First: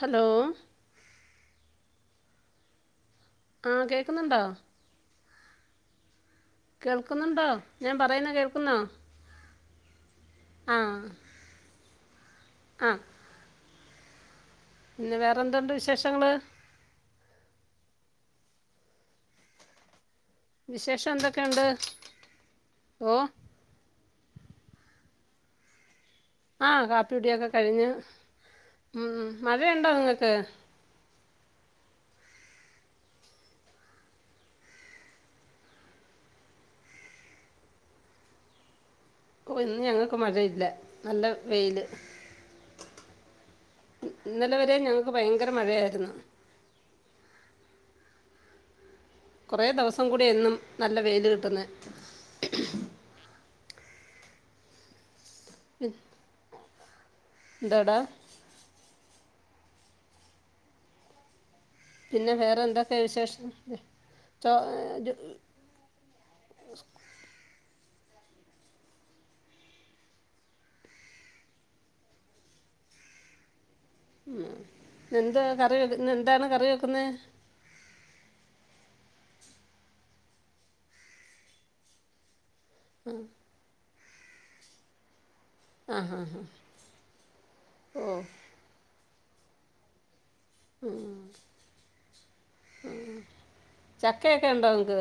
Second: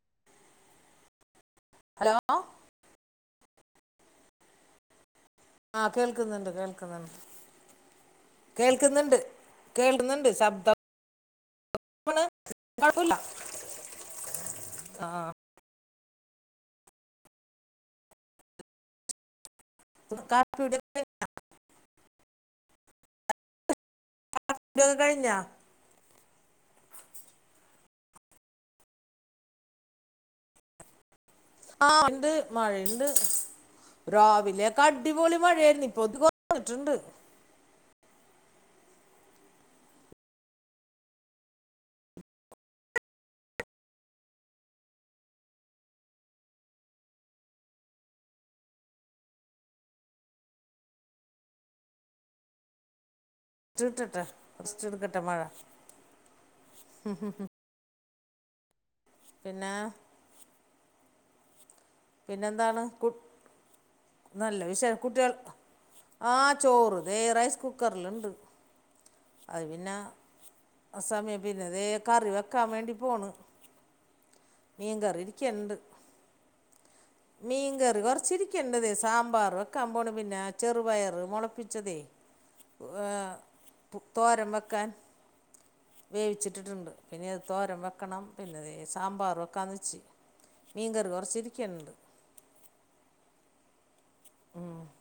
Hello? Hello? ആഹ് കേക്ക്ന്നുണ്ടോ? ആഹ് കേൾക്ക്ന്ന്ണ്ട് കേൾക്ക്ന്ന്ണ്ട് കേൾക്കുന്നുണ്ടോ ഞാൻ പറയുന്നത് കേൾക്കുന്നോ കേൾക്ക്ന്ന്ണ്ട്. കേൾക്ക്ണ്ട് ആ ശബ്ദം [unintelligible] ആ കൊഴപ്പല്ല. പിന്നെ വേറെന്തുണ്ട് വിശേഷങ്ങള്? ക വിശേഷം എന്തൊക്കെയുണ്ട്? ഓഹ് [unintelligible] കഴിഞ്ഞോ ആഹ് കാപ്പി കുടിയൊക്കെ കഴിഞ്ഞ് ഉം. മഴയുണ്ടോ അങ്ങട്ട്? ആഹ് ഇണ്ട് മഴയിണ്ട്. രാവിലെയക്കെ അടിപൊളി മഴയാഴിരുന്ന് ഇപ്പോ ഇതു കൊർഞ്ഞിട്ടുണ്ട്. ഓഹ് ഇന്ന് ഞങ്ങക്ക് മഴയില്ല നല്ല വെയില്. ഇന്നലെ വരെ ഞങ്ങക്ക് ഭയങ്കര മഴയായിരുന്നു. കൊറെ ദിവസം കൂടി ഇന്നും നല്ല വെയിൽ കിട്ടുന്നേ. [unintelligible] മഴ. ഉം ഉം ഉം ഉം എന്താടാ? പിന്നെ? പിന്നെ വേറെ പിന്നെന്താണ് എന്തൊക്കെ കു വിശേഷം ചോ നല്ല വിഷയം ജു- കുട്ട്യൾ ആഹ് ചോറ് തേ റൈസ് കുക്കറിലുണ്ട് അത് പിന്നെ സമയം പിന്നെതേ കറി വെക്കാൻ വേണ്ടി പോണ് മീൻ കറി എന്ത കറി ഇരിക്കുന്നുണ്ട് വെ ഇന്ന് എന്താണ് കറി വെക്കുന്നത് മീൻകറി കുറച്ചിരിക്കണ്ട് സാമ്പാർ വെക്കാമ്പോണ് പിന്നെ ചെറുപയറ് മുളപ്പിച്ചതേ ഏ, ഉം തോരൻ വെക്കാൻ. ആ ഹാ ഹാ വേവിച്ചിട്ടിട്ടുണ്ട് പിന്നെ അത് തോരം ഓ വെക്കണം പിന്നെ സാമ്പാർ വെക്കാ വച്ച് ഉം ചക്കയൊക്കെ ഉണ്ടോ നിങ്ങക്ക്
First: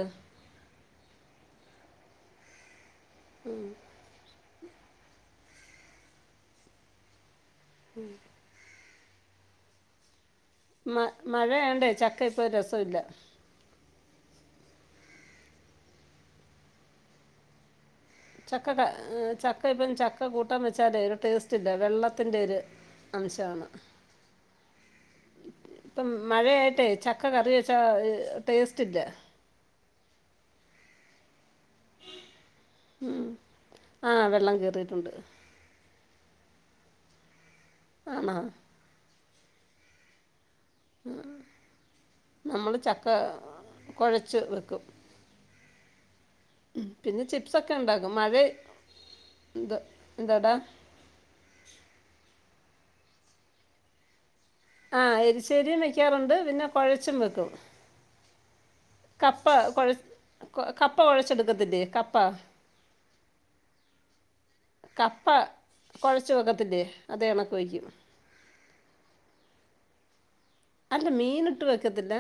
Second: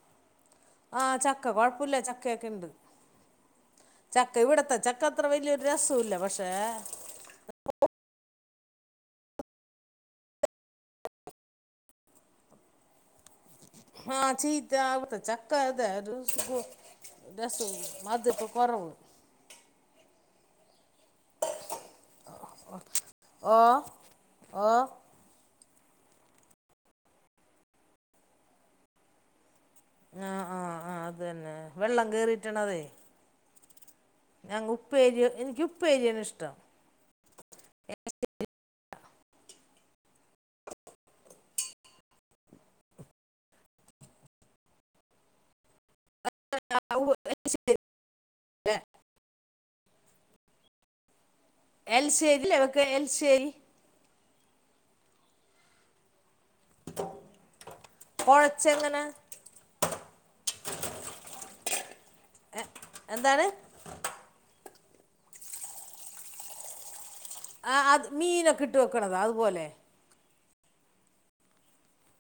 ആഹ് ചക്ക കുഴപ്പില്ല ചക്കയൊക്കെ ഇണ്ട് ചക്ക ഇവിടത്തെ ചക്ക ചക്ക അത്ര വലിയൊരു രസല്ല പക്ഷേ ഉം മ മഴ ആ ആയോണ്ടേ ചക്ക ഇപ്പോ രസവില്ല ആഹ് ചീത്ത ആവത്ത ചക്ക ഒരു രസൂല ചക്ക ചക്ക ഇപ്പം ചക്ക കൂട്ടാൻ വെച്ചാലേ ഒരു ടേസ്റ്റില്ല വെള്ളത്തിൻ്റെ ഒരു ഓ അംശമാണ് ഓ ഇപ്പം മഴയായിട്ടേ ചക്ക കറി വെച്ചാ ടേസ്റ്റ് ഇല്ല ആഹ് ആഹ് ആഹ് അതന്നെ വെള്ളം കേറിട്ടാണ് അതെ ആ ഹ് വെള്ളം കയറിയിട്ടുണ്ട്. ഉപ്പേരി എനിക്ക് ഉപ്പേരിയാണ് ഇഷ്ടം ആണോ നമ്മൾ ചക്ക കുഴച്ച് വെക്കും ആ, ഉ- പിന്നെ ചിപ്സൊക്കെ ഉണ്ടാക്കും മഴ അല്ല, എന്ത എന്താടാ എൽശേരില്ലവക്ക് എൽശേരി ആഹ് എൽശേരിയും വെക്കാറുണ്ട് പിന്നെ കൊഴച്ചും വെക്കും കൊഴച്ച് എങ്ങനെ കപ്പ കൊഴ കപ്പ കൊഴച്ചെടുക്കത്തില്ലേ കപ്പ എന്താണ് കപ്പ കുഴച്ചുവക്കത്തില്ലേ അതെണ്ക്ക് ആഹ് അത് മീനൊക്കെ ഇട്ട് വെക്കണതോ അതുപോലെ അല്ല മീൻ ഇട്ട് വെക്കത്തില്ല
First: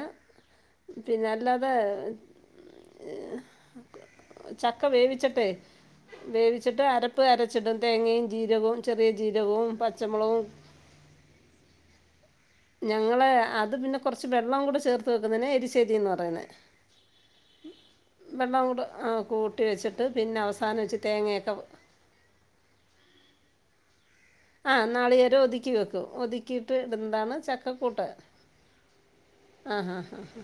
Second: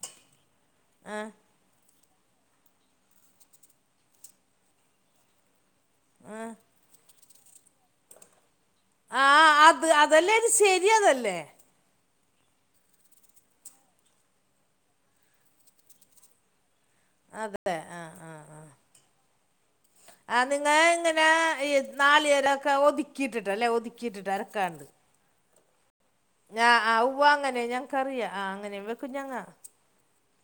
ആ പിന്നെ അല്ലാതെ ചക്ക വേവിച്ചിട്ട് വേവിച്ചിട്ട് അര പ്പ് അരച്ചിടും തേങ്ങയും ജീരകവും ചെറിയ ജീരകവും പച്ചമുളകും ചേരിയതല്ലേ ഞങ്ങളെ അത് പിന്നെ കൊറച്ച് വെള്ളം കൂടെ ചേർത്ത് വെക്കുന്നെ എരിശ്ശേരിന്ന് പറന്നെ അതെ ആ ആ വെള്ളം ആ. കൂടെ ആഹ് കൂട്ടി വെച്ചിട്ട് പിന്നെ അവസാനം വെച്ച് തേങ്ങയൊക്കെ വ നാളികേരൊക്കെ ഒതുക്കിട്ടിട്ടല്ലേ ഒതുക്കിട്ടിട്ട ല്ലേ ആഹ് നാളികേരം ഒതുക്കി വെക്കും ആ ഒതുക്കിയിട്ട് ആ ഉവ്വ ഇടുന്നതാണ് അങ്ങനെ ചക്കക്കൂട്ടാൻ ഞങ്ങൾക്കറിയാം ആ അങ്ങനെ വെക്കും ഞങ്ങ ആഹ് ഹാ ഹാ ഹാ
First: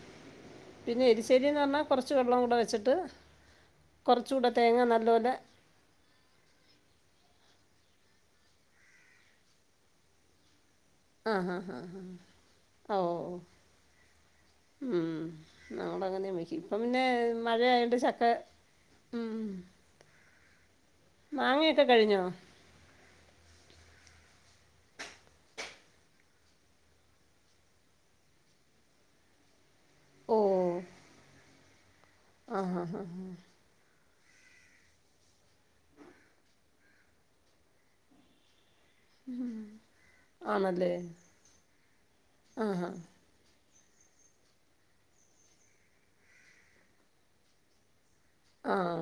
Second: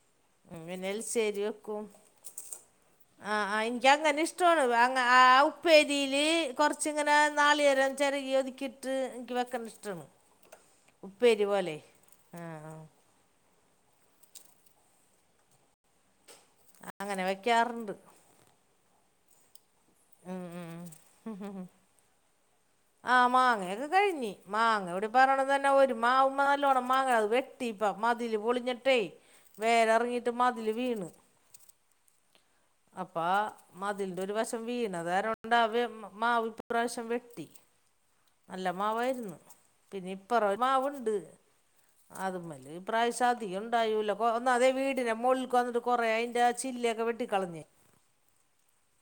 പിന്നെ എൽസേരി എരിശ്ശേരി എന്ന് പറഞ്ഞാൽ വെക്കും കുറച്ച് വെള്ളം കൂടെ വെച്ചിട്ട് ആഹ് ആഹ് എനിക്കി അങ്ങനെ കുറച്ചുകൂടെ ഇഷ്ടോണ് തേങ്ങ ആഹ് ആ നല്ലപോലെ ഉ ഉപ്പേരിൽ കൊറച്ച് ങ്ങനെ നാളികേരം ചെരകി ഒതുക്കിയിട്ട് എനിക്ക് വെക്ക്ന്ന് ഇഷ്ടം ആണ് ആഹ് ഹാ ഹാ ഹാ ആ ആ. ഓഹ് മം നമ്മള് അങ്ങനേം വെക്കിയും ഇപ്പം പിന്നെ അങ്ങനെ വെക്കാറുണ്ട് മഴയോണ്ട് ചക്ക മം ഉം, മാങ്ങയൊക്കെ കഴിഞ്ഞോ ആഹ് മാങ്ങയൊക്കെ കഴിഞ്ഞി മാങ്ങ ഇവിടെ പറയണതന്നെ ഒരു മാവുമ്മ നല്ലോണം മാങ്ങ അത് വെട്ടി ട്ടീപ്പ മതില് പൊളിഞ്ഞിട്ടെ വേര് എറങ്ങിട്ട് ഓ മതില് വീണ് ആ ഹാ ഹാ ഹാ. അപ്പാ മതിൽന്റെ ഒരു വശം വീണ കാരണംകൊണ്ട് മാവ് ഇ പ്രാവശ്യം വെട്ടി നല്ല മാവായിരുന് പിന്നെ ഇപ്പറ ഒരു ആണല്ലേ മാവുണ്ട് അത് ആ മേല് ഇ ഹാ പ്രാവശ്യം അത് [unintelligible] ഉണ്ടായൂല്ലാ [unintelligible] അതെയ് വീടിനെ മോൾക് വന്ന് ട്ട് കൊറേ അയിന്റെ ചില്ലയൊക്കെ വെട്ടി കളഞ്ഞി ആഹ്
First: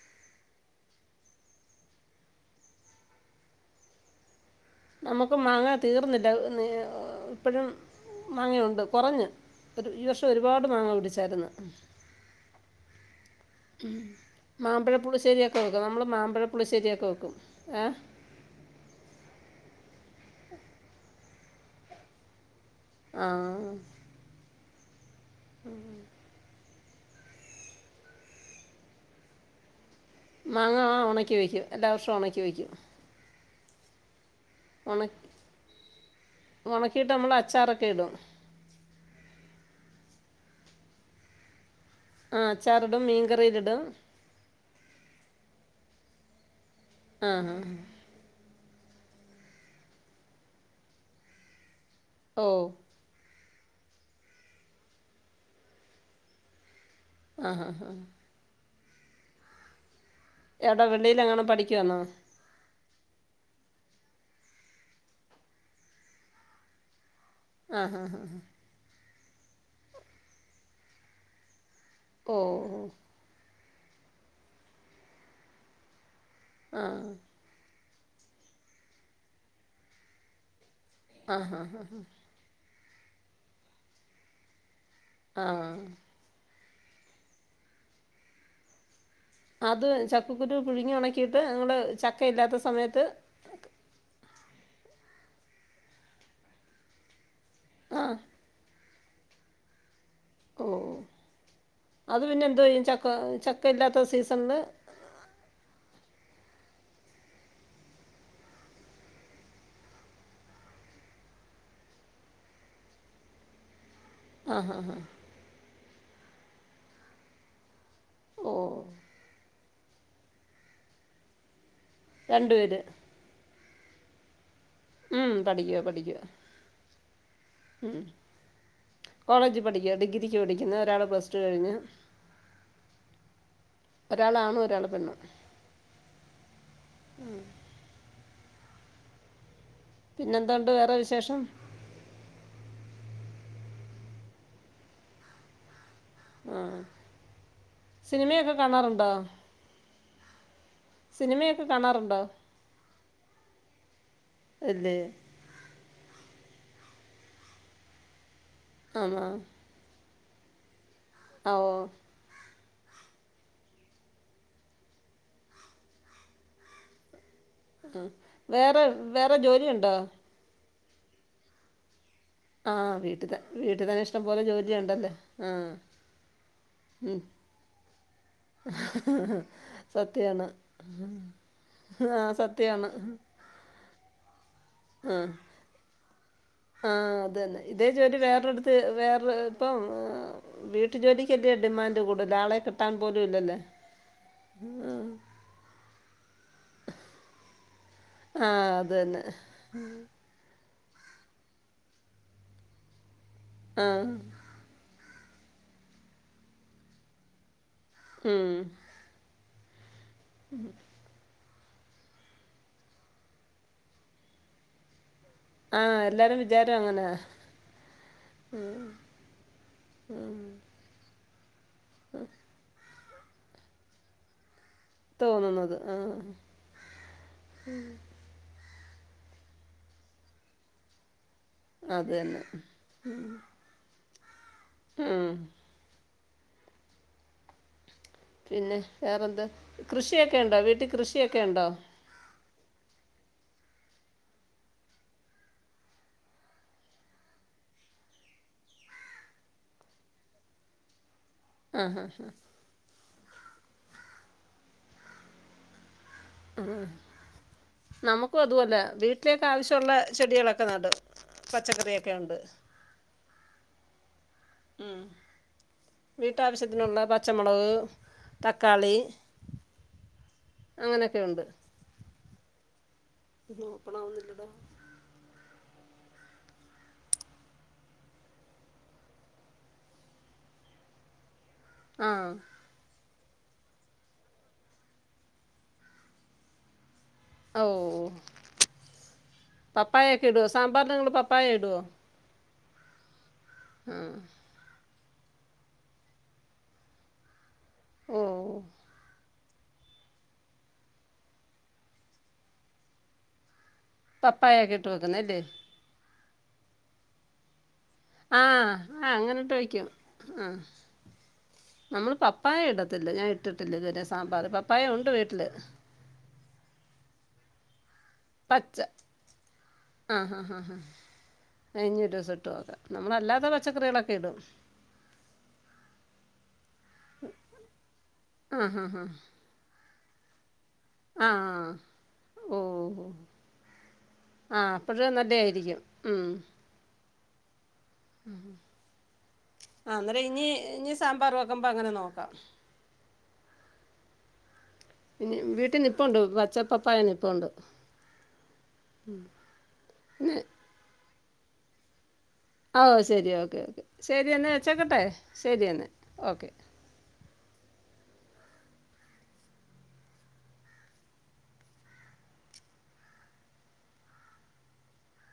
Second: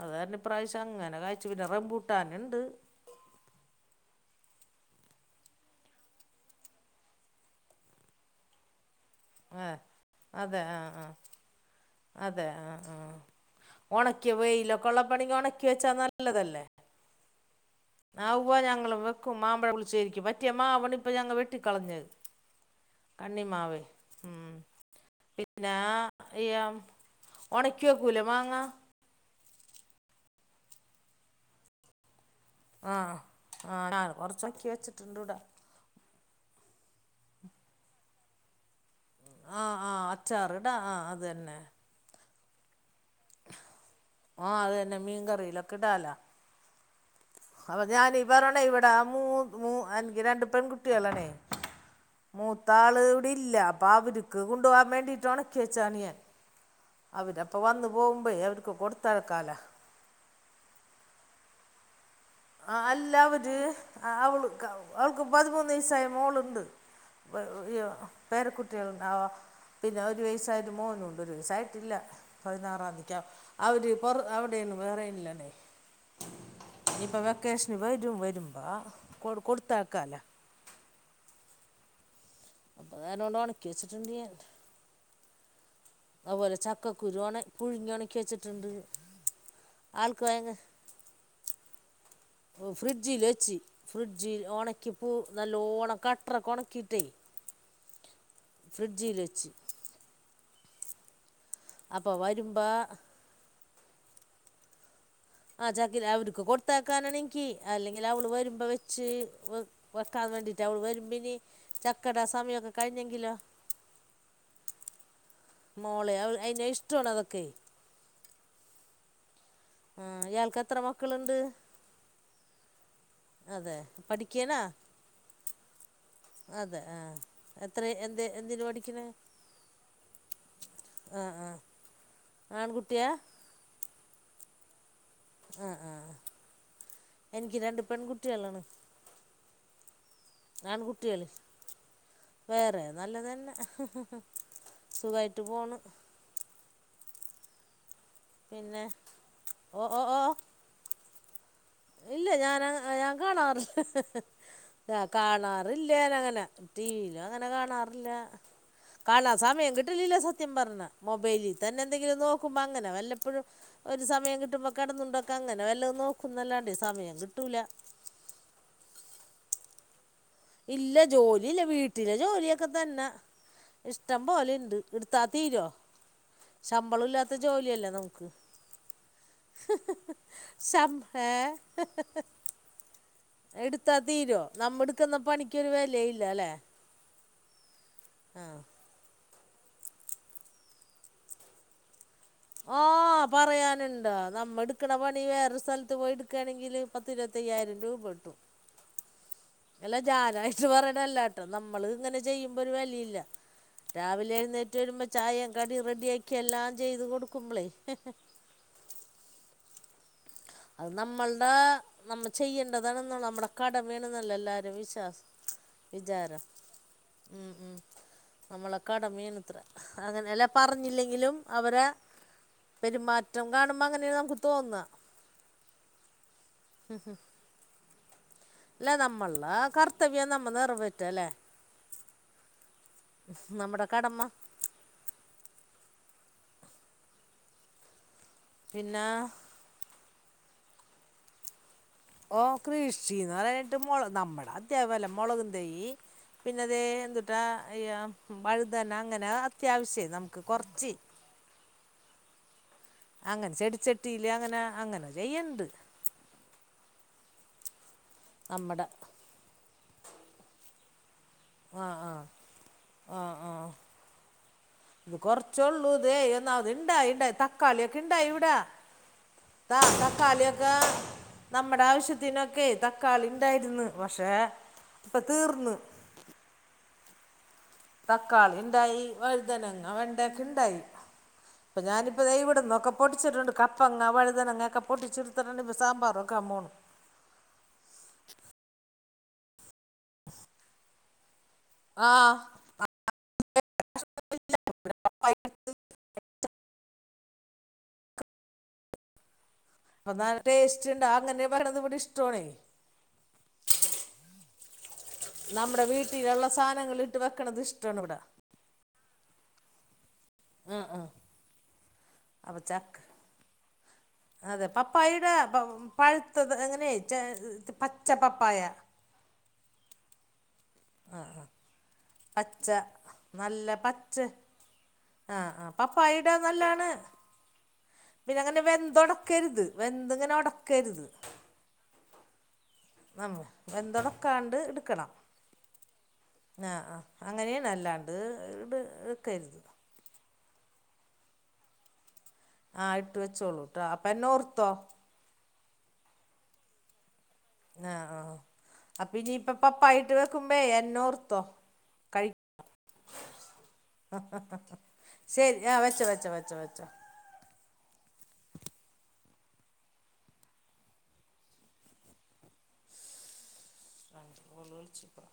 അത് കാരണം ഇ പ്രാവശ്യം അങ്ങനെ കായ്ച്ചൂല്ല റംമ്പൂട്ടന് ണ്ട് നമുക്ക് മാങ്ങാ തീർന്നില്ല ഇപ്പോഴും മാങ്ങയുണ്ട് കോറഞ് ആ ഒരു ഈ വർഷം അതെ ഒരുപാട് ആ മാങ്ങ ആ പിടിച്ചായിര്ന്ന് അതെ ആഹ് ആഹ് മാമ്പഴ പുളിശ്ശേരിയൊക്കെ ഉണക്കി വെക്കും വെച്ചാ നമ്മള് മാമ്പഴ പുളിശ്ശേരിയൊക്കെ വെക്കും ഏഹ് ആഹ് ഉവ്വാ ഞങ്ങളും വെക്കും മാമ്പഴ പുളിശ്ശേരിക്ക് പറ്റിയ മാവണ് ഇപ്പ ഞങ്ങ വെട്ടി കളഞ്ഞെ ആ കണ്ണിമാവ് ഉം പിന്നാ യാം ഉണക്കി വെക്കൂലെ മാങ്ങാ മാങ്ങ ആഹ് ഒണക്കി വയ്ക്കും എല്ലാ വർഷവും ഒണക്കി വയ്ക്കും ആഹ് ആടാണ് കോറച്ചൊൻക്കി വെച്ചിട്ടുണ്ട് ഉണക്കി വിട ഉണക്കിയിട്ട് നമ്മൾ അച്ചാറൊക്കെ ഇടും ആഹ് ആഹ് അച്ചാറ്ടാ ആഹ് അതന്നെ ആഹ് അച്ചാർ ഇടും മീൻ കറിയില് ഇടും ആഹ് അതന്നെ മീൻ കറീലൊക്കെ ഇടാലോ ആ ഹാ ഹാ അപ്പൊ ഞാനീ പറണേ ഇവിട ആഹ് മൂ മൂന് എനിക്ക് രണ്ട് പെൺകുട്ടികളാണേ ഓ മൂത്താള് ഇവിടെ ഇല്ല അപ്പ അവര് ക്ക് കൊണ്ടു പോവാൻ വേണ്ടിട്ട്ണക്കി വെച്ചയാണ് ഞാൻ അവര് ആ അപ്പൊ ഹാ വന്ന് ഹാ പോകുബഴെ അവര്ക്ക് കൊടുത്തഴക്കാല ഏട വെളി യിലെങ്ങാനോ പഠിക്കുവാന്നോ ആഹ് അല്ല അവര് അവൾക് അവൾക്ക് പതിമൂന്ന് വയസായ മോളുണ്ട് ആ ഹാ [unintelligible] ഹാ ഹാ പേരക്കുട്ടികളുണ്ടാവോ പിന്നെ ഒരു വയസായത് മോനു ഉണ്ട് ഒരു വയസ്സായിട്ടില്ല ഓ ഓ പതിന്നാറാന്തിക്കാവും അവര് പൊറ അവിടെന്നും വേറെല്ലണെ ആ ഇനിപ്പോ വെക്കേഷന് വരും വരുമ്പോ കൊ കൊടുത്തയക്കാലോ ആഹ് അഹ് അഹ് അപ്പ നേരം കൊണ്ട് ഒണക്കി വച്ചിട്ടുണ്ട് ഞാൻ ആഹ് അതുപോലെ ചക്കക്കുരു ഒണ പുഴുങ്ങി ഒണക്കി വെച്ചിട്ടുണ്ട് അത് ആൾക്ക് ഭയങ്കര ചക്കക്കുരു പുഴുങ്ങി ഉണക്കിയിട്ട് നമ്മള് ചക്കയില്ലാത്ത സമയത്ത് വെച്ചി ഫ്രിഡ്ജിൽ ഒണക്കിപ്പൂ നല്ലോണം കട്ടറോക്കെ ഒണക്കിട്ടേ ആഹ് ഫ്രജിയിൽ വച്ച് ഓഹ് ഓഹ് അപ്പോൾ അത് പിന്നെ എന്ത്‌ വരുമ്പോൾ ചെയ്യും ചക്ക ചക്ക ഇല്ലാത്ത സീസൺല് ആഹ് ചക്ക അവറീക്ക് കൊടുത്താക്കാനാണെങ്കി അല്ലെങ്കിൽ അവള് വരുമ്പോ വെച്ച്. വക്കാൻ വേണ്ടിട്ട് അവൾ വരുമ്പിനി ചക്കടാ സമയൊക്കെ കഴിഞ്ഞെങ്കിലോ. ആഹ് ഹ് ഹ്. മോളെ [unintelligible] ഇഷ്ടണ് അതൊക്കെ. ഓഹ് ഉം ഇയാൾക്ക് എത്ര മക്കളുണ്ട്. രണ്ടു പേര്. അതെ പഠിക്കേനാ. ഉം പഠിക്കവാ പഠിക്കുവ. അതെ ആഹ്. ഉ കോളേജ് പഠിക്കുന്നു ഡിഗ്രിക്ക് പഠിക്കുന്ന ഒരാള് ആ പ്ലസ് ടു ആ കഴിഞ്ഞ്. ആൺകുട്ടിയാ. ഒരാളാണും ഒരാൾ പെണ്ണും. ആഹ ആഹ എനിക്ക് രണ്ട് പെൺകുട്ടികളാണ്. പിന്നെന്തുണ്ട് വേറെ ആൺകുട്ടിയല്ലേ വിശേഷം വേറെ നല്ലതന്നെ സുഖായിട്ട് പോണ്. ആ സിനിമയൊക്കെ കാണാറുണ്ടോ. ഓഹ് ഓഹ് ഓഹ്. സിനിമയൊക്കെ കാണാറുണ്ടോ. ഞൻ ഞാൻ കാണാറുണ്ട് ഇല്ലേ കാണാറ. ഇല്ല അങ്ങനെ ടി വിയിലും അങ്ങനെ കാണാറില്ല. ആണോ കാണാ സമയം കിട്ടലില്ല സത്യം പറഞ്ഞ ആ മൊബൈലിൽ ഓ തന്നെ എന്തെങ്കിലും നോ. നോക്കും അങ്ങനെ വല്ലപ്പോഴും ഒരു സമയം കിട്ടുമ്പോ കടന്നുണ്ടെ അങ്ങനെ വല്ല നോക്കല്ലാണ്ട്. സമയം കിട്ടൂല. ആ വേറെ വേറെ ജോലി ഉണ്ടോ. ഇല്ല ജോലി ഇല്ല വീട്ടിലെ ജോലിയ. ക്കെ ആ തന്നെ വീട്ടിൽ വീട്ടിൽ തന്നെ ഇഷ്ടം ഇഷ്ടംപോലെ പോലെ ഇണ്ട് ജോലിയുണ്ടല്ലേ ഇടുത്താ ആ തീരോ. ശമ്പളം ഇല്ലാത്ത ജോലിയല്ലേ നമുക്ക്. സത്യാണ് ശം ഏ ആഹ സത്യാണ്. എടുത്താ തീരുോ നമ്മുടെ. ആഹ ആ അത തന്നെ ഇതേ ജോലി ആ വേറെടുത്ത് വേറെ. ഇപ്പം വീട്ടു ജോലിക്ക് വലിയ ഡിമാൻഡ്. കൂടുതൽ ആളെ കിട്ടാൻ പോലും ഇല്ലല്ലേ ഓപറയാനുണ്ട നമ്മ എടുക്കണ പണി വേറെ സ്ഥല്. പത്ത് പോയി എടുക്കുകണെങ്കിൽ പത്തിരുപത്തയ്യായിരം രൂപകിട്ടും ആഹ് അത് തന്നെ. അല്ല ജാനായിട്ട് പറയണല്ലട്ടോ നമ്മള് ഇങ്ങനെ ചെയ്യുമ്പോ ഒരു വിലയില്ല ആ രാവിലെ എഴുന്നേറ്റ്. റ്റ വരുമ്പോൾ ചായയും കടി റെഡിയാക്കിയ എല്ലാം ചെയ്ത് കൊടുക്കുമ്പളേ. ഉം. ഉം. അത് നമ്മളുടെ നമ്മ ചെയ്യേണ്ടതാണെന്ന നമ്മുടെ കട വീണ എന്നല്ലോ എല്ലാരും വിശ്വാസം. ആഹ് എല്ലാരും വിചാരം അങ്ങനെ. നമ്മള കടമയാണെന്ന് അതിന നല്ല. പറഞ്ഞില്ലെങ്കിലും അവരെ പെരുമാറ്റം കാണുമ്പോൾ അങ്ങനെയാണ് നമുക്ക് തോന്നുക. തോന്നുന്നത് ആ. ഹ ഹാ. ഉം. പിന്നെ നമ്മള് കർത്തവ്യം നമ്മ നിറവേറ്റു അല്ലേ. അത് തന്നെ നമ്മുടെ കടമ്മ. ഉം. പിന്നെ വേറെന്താ കൃഷിയൊക്കെയുണ്ടോ വീട്ടിൽ കൃഷിയൊക്കെ ഉണ്ടോ ഓ കൃഷിന്ന് പറഞ്ഞിട്ട് മുള നമ്മുടെ അത്യാപകല്ലെ മുളകുംതൈ പിന്നെതെ എന്തുട്ടാ ഈ വഴുതന അങ്ങനെ അത്യാവശ്യ നമുക്ക് കൊറച്ച് ആഹ് ഹ് ഹ് അങ്ങനെ ചെടിച്ചട്ടിയില് അങ്ങനെ അങ്ങനെ ചെയ്യല്ണ്ട് ഉം നമുക്കും അതുപോലെ നമ്മുടെ വീട്ട് വീട്ടിലേക്ക്‌ ആവശ്യള്ള ചെടികളൊക്കെ നടും ആ പച്ചക്കറിയൊക്കെ ആ ഉണ്ട് ആ ആ ഇത് കൊറച്ചെള്ളൂതേ എന്നാത് വീട്ടാവശ്യത്തിനുള്ള ഇണ്ടായിണ്ടെ പച്ചമുളക് തക്കാളിയെക്കെ ഇണ്ടായിവിടെ തക്കാളി ത തക്കാളിയൊക്കെ അങ്ങനെയൊക്കെ ഉണ്ട് നമ്മ നമ്മുടാവശ്യത്തിനൊക്കെ തക്കാളി ഉണ്ടായിരുന്ന് പക്ഷെ ഇപ്പൊ തീർന്ന് തക്കാളി ഇണ്ടായി വഴുതനങ്ങ വെണ്ടൊക്കെ ഇണ്ടായി അപ്പൊ ആ ഞാനിപ്പോ ദേ ഇവിടെന്നൊക്കെ പൊടിച്ചിണ്ട് കപ്പങ്ങ വഴുതനങ്ങക്കെ പൊട്ടിച്ചിടുത്തിട്ടണ്ട് സാമ്പറെക്കാൻ പോന്ന് ഓ പപ്പായൊക്കെ ഇടോ സാമ്പാറിന് ഇങ്ങള് പപ്പായ ഇടോ ആഹ് ഉം ഓ അപ്പനല്ല ടേസ്റ്റ് ഉണ്ട് അങ്ങനെ പറയണത് ഇവിടിഷ്ട്ടാണേ പപ്പായൊക്കെ ഇട്ട് വെക്കുന്നല്ലീ നമ്മുടെ വീട്ടിലുള്ള സാധനങ്ങള് ഇട്ട് വെക്കണത് ഇഷ്ടമാണ് ഇവിടെ ആ ആ അങ്ങനിട്ട് വയ്ക്കും ആ നമ്മള് പപ്പായ അപ്പം ചക്ക ഇടത്തില്ല ഞാൻ ഇട്ടിട്ടില്ല ഇതുവരെ സാമ്പാർ അതെ പപ്പായ ഉണ്ട് പപ്പായയുടെ വീട്ടില് പ- പഴുത്തത് എങ്ങനെ ചെ പച്ച പപ്പായ പച്ച ആ ഹാ ഹാ ഹാ ഞാ ഇനി ഒരുദിവസിട്ട് ട്ടു പച്ച നോക്കാം നമ്മളല്ലാത്ത പച്ചക്കറികളൊക്കെയിടും ആഹ് ആഹ് പപ്പയിടാൻ നല്ലാണ് പിന്നെ അങ്ങനെ ആ ഹാ ഹാ വെന്തൊടക്കരുത് വെന്ത്ങ്ങനൊട ആഹ് ഓ നമ്മ വെന്തുടക്കാണ്ട് ആ അപ്പഴ്‌ നല്ലയായിരിക്കും ഉം ആഹ് ആഹ് അങ്ങനെണ് അല്ലാണ്ട് ഇടു ക്കരുത് ആ അന്നേര ഇനി ഇനി സാമ്പാർ വക്കുമ്പോൾ അങ്ങനെ നോക്കാം ആഹ് ഇട്ട് വെച്ചോളൂ ട്ടൊ അപ്പെന്നെ ഓർത്തോ ഇനി വീട്ടിൽ നിപ്പുണ്ട് പച്ച പപ്പായ നിപ്പുണ്ട് ആഹ് ആഹ് അപ്പ ഇനിയിപ്പെ പപ്പായിട്ട് പിന്നെ വെക്കുമ്പേ എന്നോർത്തോ കഴി ഓ ശരി ഓക്കെ ഓക്കെ ശരി എന്നാ വെച്ചേക്കട്ടെ ശരി എന്നാ ഓക്കെ ച രണ്ടു കാൾ വിളിച്ചിപ്പോ